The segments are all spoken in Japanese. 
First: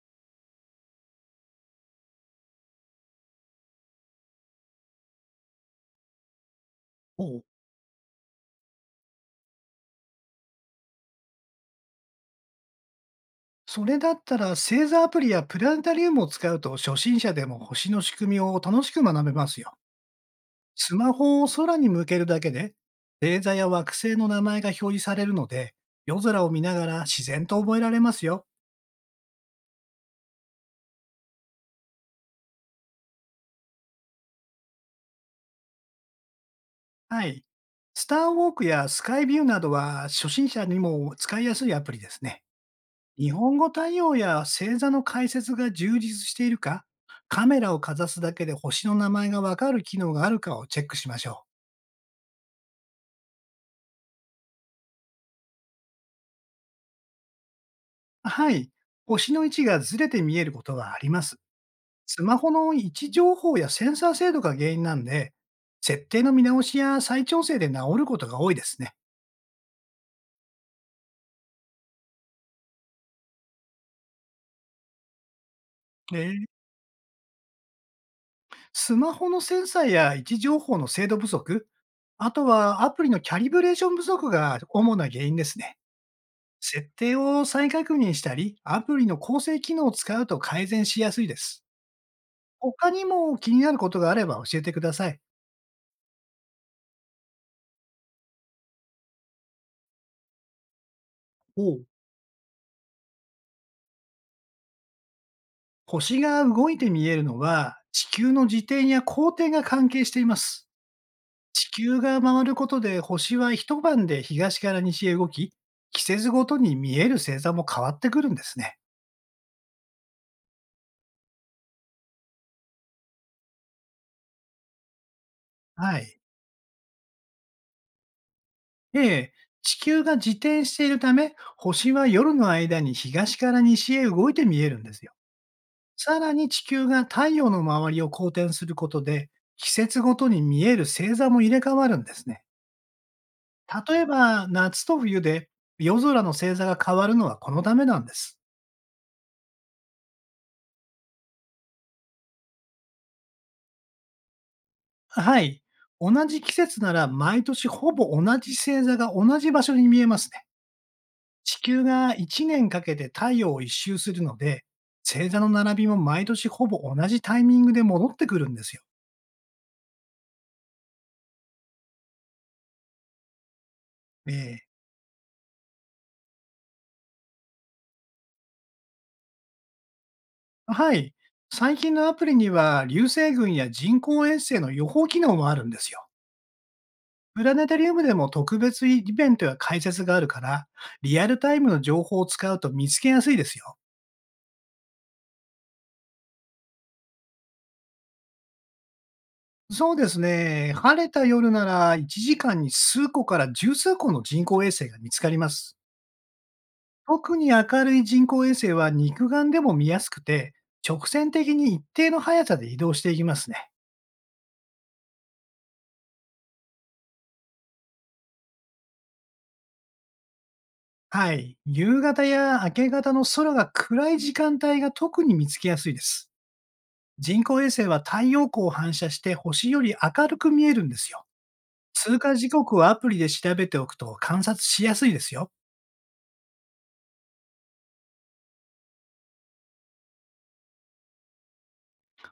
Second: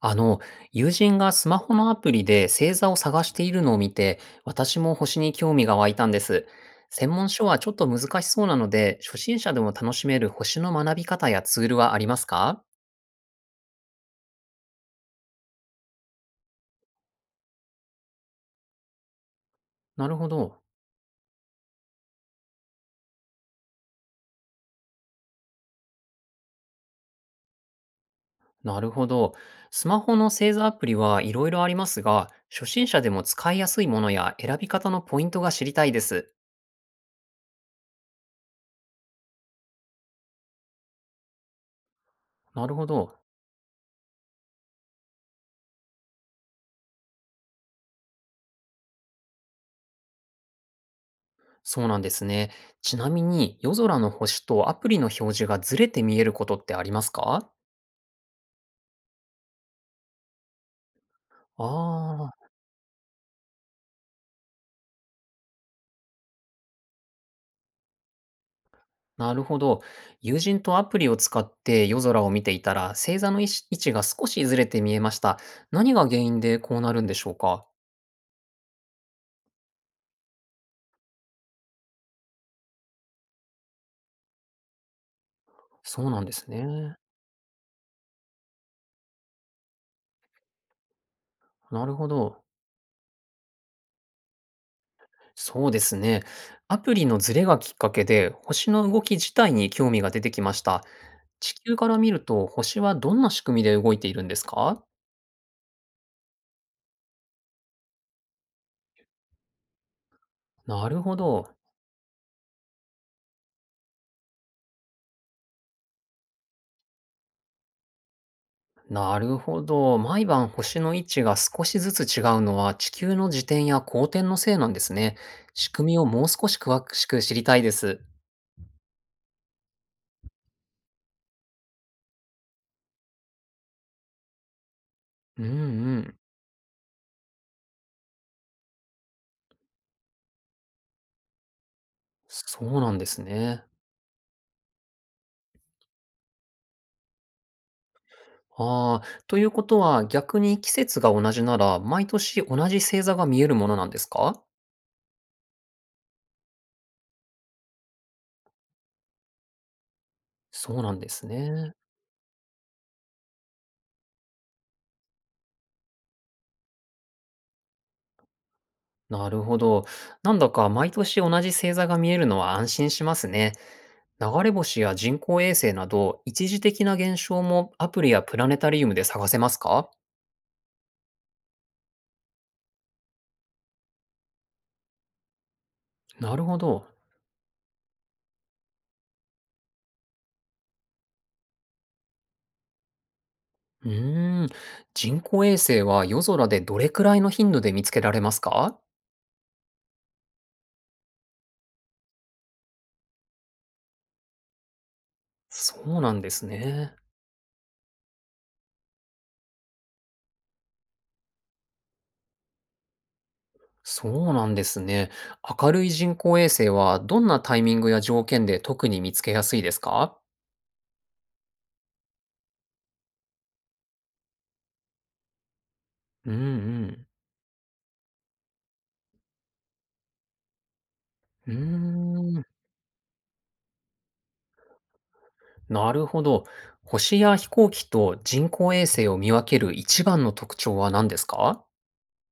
あの、友人がスマホのアプリで星座を探しているのを見て、私も星に興味が湧いたんです。専お門う書はちょっと難しそうなので、初心者でも楽しめる星の学び方やツールはありますか？それだったら星座アプリやプラネタリウムを使うと初心者でも星の仕組みを楽しく学べますよ。なるほど。スマホを空に向けるだけで、星座や惑星の名前が表示されるので、夜空を見ながら自然と覚えられますよ。なるほど。スマホの星座アプリはいろいろありますが、初心者でも使いやすいものや選び方のポイントが知りたいです。はい。スターウォークやスカイビューなどは初心者にも使いやすいアプリですね。なるほど。日本語対応や星座の解説が充実しているか、カメラをかざすだけで星の名前がわかる機能があるかをチェックしましょう。そうなんですね。ちなみに、夜空の星とアプリの表示がずれて見えることってありますか？はい。星の位置がずれて見えることはあります。スああマー。ホの位置情報やセンサー精度が原因なんで、設定の見直しや再調整で治ることが多いですね。なるほど。友人とアプリを使って夜空を見ていたら、星座の位置が少しずれて見えました。何がえ原因ー、でこうなるんでしょうか？スマホのセンサーや位置情報の精度不足、あとはアプリのキャリブレーション不足が主な原因ですね。そうなんです設ね。定を再確認したり、アプリの構成機能を使うと改善しやすいです。なるほど。他にも気になることがあれば教えてください。そうですね。アプリのズレがきっかけで、星の動き自体に興味が出てきました。地お球うから見ると、星はどんな仕組みで動いているんですか？星が動いて見えるのは、地球の自転や公転が関係しています。なるほど。地球が回ることで星は一晩で東から西へ動き、季節ごとに見える星座も変わってくるんですね。なるほど。毎晩星の位置が少しずつ違うのは地球の自転や公転のせいなんですね。仕組はみをい。もう少し詳しく知りたいです。ええ、地球が自転しているため、星は夜の間に東から西へ動いて見えるんですよ。うんうさん。らに地球が太陽の周りを公転することで、季節ごとに見える星座も入れ替わるんですね。そうなんですね。例えば、夏と冬で夜空の星座が変わるのはこのためなんです。ああ、ということは逆に季節が同じなら毎年同じ星座が見えるものなんですか？はい。同じ季節なら毎年ほぼ同じ星座が同じ場所に見えますね。そうなんです地ね。球が1年かけて太陽を一周するので、星座の並びも毎年ほぼ同じタイミングで戻ってくるんですよ。なるほど。なんだか毎年同じ星座が見えるのは安心しますね。流れええ星や人工衛星など、一時的な現象もアプリやプラネタリウムで探せますか？はい。最近のアプリには流星群や人工衛星の予報機能もあるんですよ。なるほど。プラネタリウムでも特別イベントや解説があるから、リアルタイムの情報を使うと見つけやすいですよ。うーん。人工衛星は夜空でどれくらいの頻度で見つけられますか？そうですね。晴れた夜なら1時間に数個から十数個の人工衛星が見つかります。そうなんですね。特に明るい人工衛星は肉眼でも見やすくて、直線的に一定の速さで移動していきますね。そうなんですね。明るい人工衛星はどんなタイミングや条件で特に見つけやすいですか？はい。夕方や明け方の空が暗い時間帯が特に見つけやすいです。うん人工衛星は太陽光を反射して星より明るく見えるんですよ。う通過ん。うーん。時刻をアプリで調べておくと観察しやすいですよ。なるほど。星や飛行機と人工衛星を見分ける一番の特徴は何ですか？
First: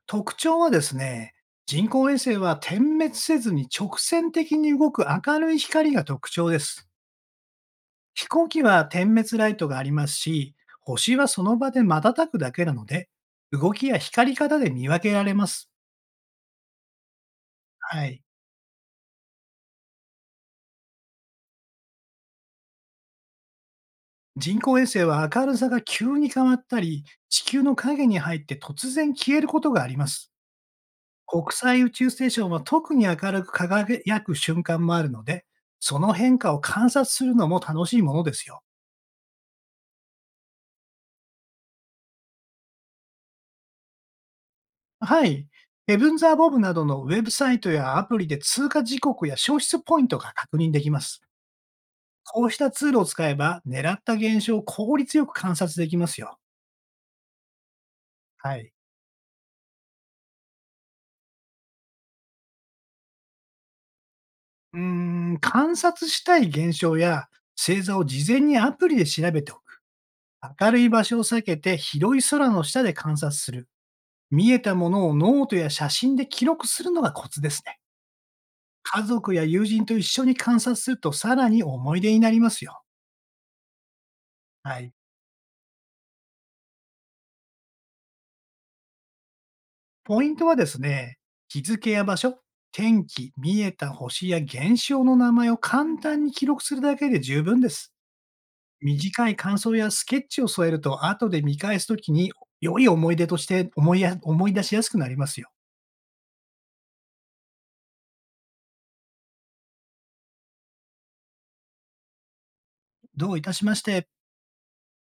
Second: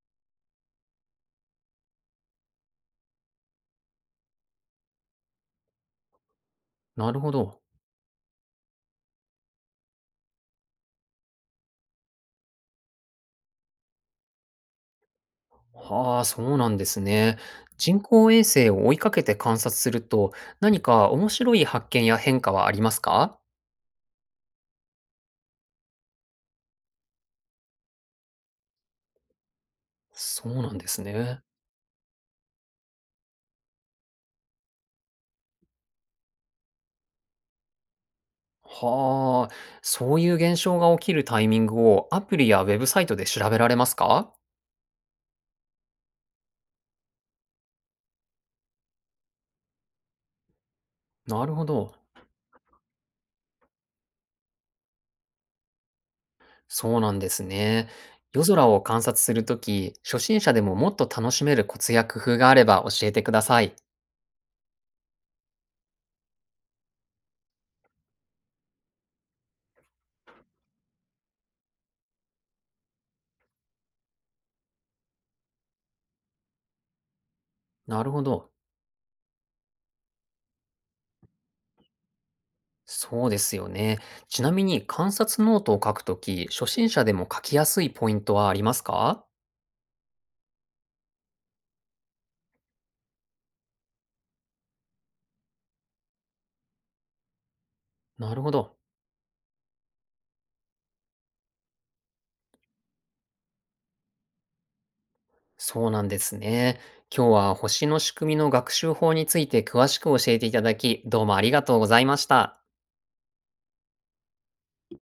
特徴はですね、人工衛星は点滅せずに直線的に動く明るい光が特徴です。なるほど。飛行機は点滅ライトがありますし、星はその場で瞬くだけなので、動きや光り方で見分けられます。はあ、そうなんですね。人はい。工衛星を追いかけて観察すると、何か面白い発見や変化はありますか？人工衛星は明るさが急に変わったり、地球の影に入って突然消えることがあります。そうなんですね。国際宇宙ステーションは特に明るく輝く瞬間もあるので、その変化を観察するのも楽しいものですよ。はあ、そういう現象が起きるタイミングをアプリやウェブサイトで調べられますか？はい。ヘブンザーボブなどのウェブサイトやアプリで通過時刻や消失ポイントが確認できます。なるほど。こうしたツールを使えば、狙った現象を効率よく観察できますよ。そうなんですね。夜は空い。を観察するとき、初心者でももっと楽しめるコツや工夫があれば教えてください。うー観察したい現象や星座を事前にアプリで調べておく。明るい場所を避けて広い空の下で観察する。見えたものをノートや写真で記録するのがコツですね。なるほど。家族や友人と一緒に観察するとさらに思い出になりますよ。そうですよね。ちなみはにい。観察ノートを書くとき、初心者でも書きやすいポイントはありますか？ポイントはですね、日付や場所、天気、見えた星や現象の名前を簡単に記録するだけで十分です。なるほど。短い感想やスケッチを添えると後で見返すときに良い思い出として思い出しやすくなりますよ。そうなんですね。今日は星の仕組みの学習法について詳しく教えていただき、どうもありがとうございました。どういたしまして。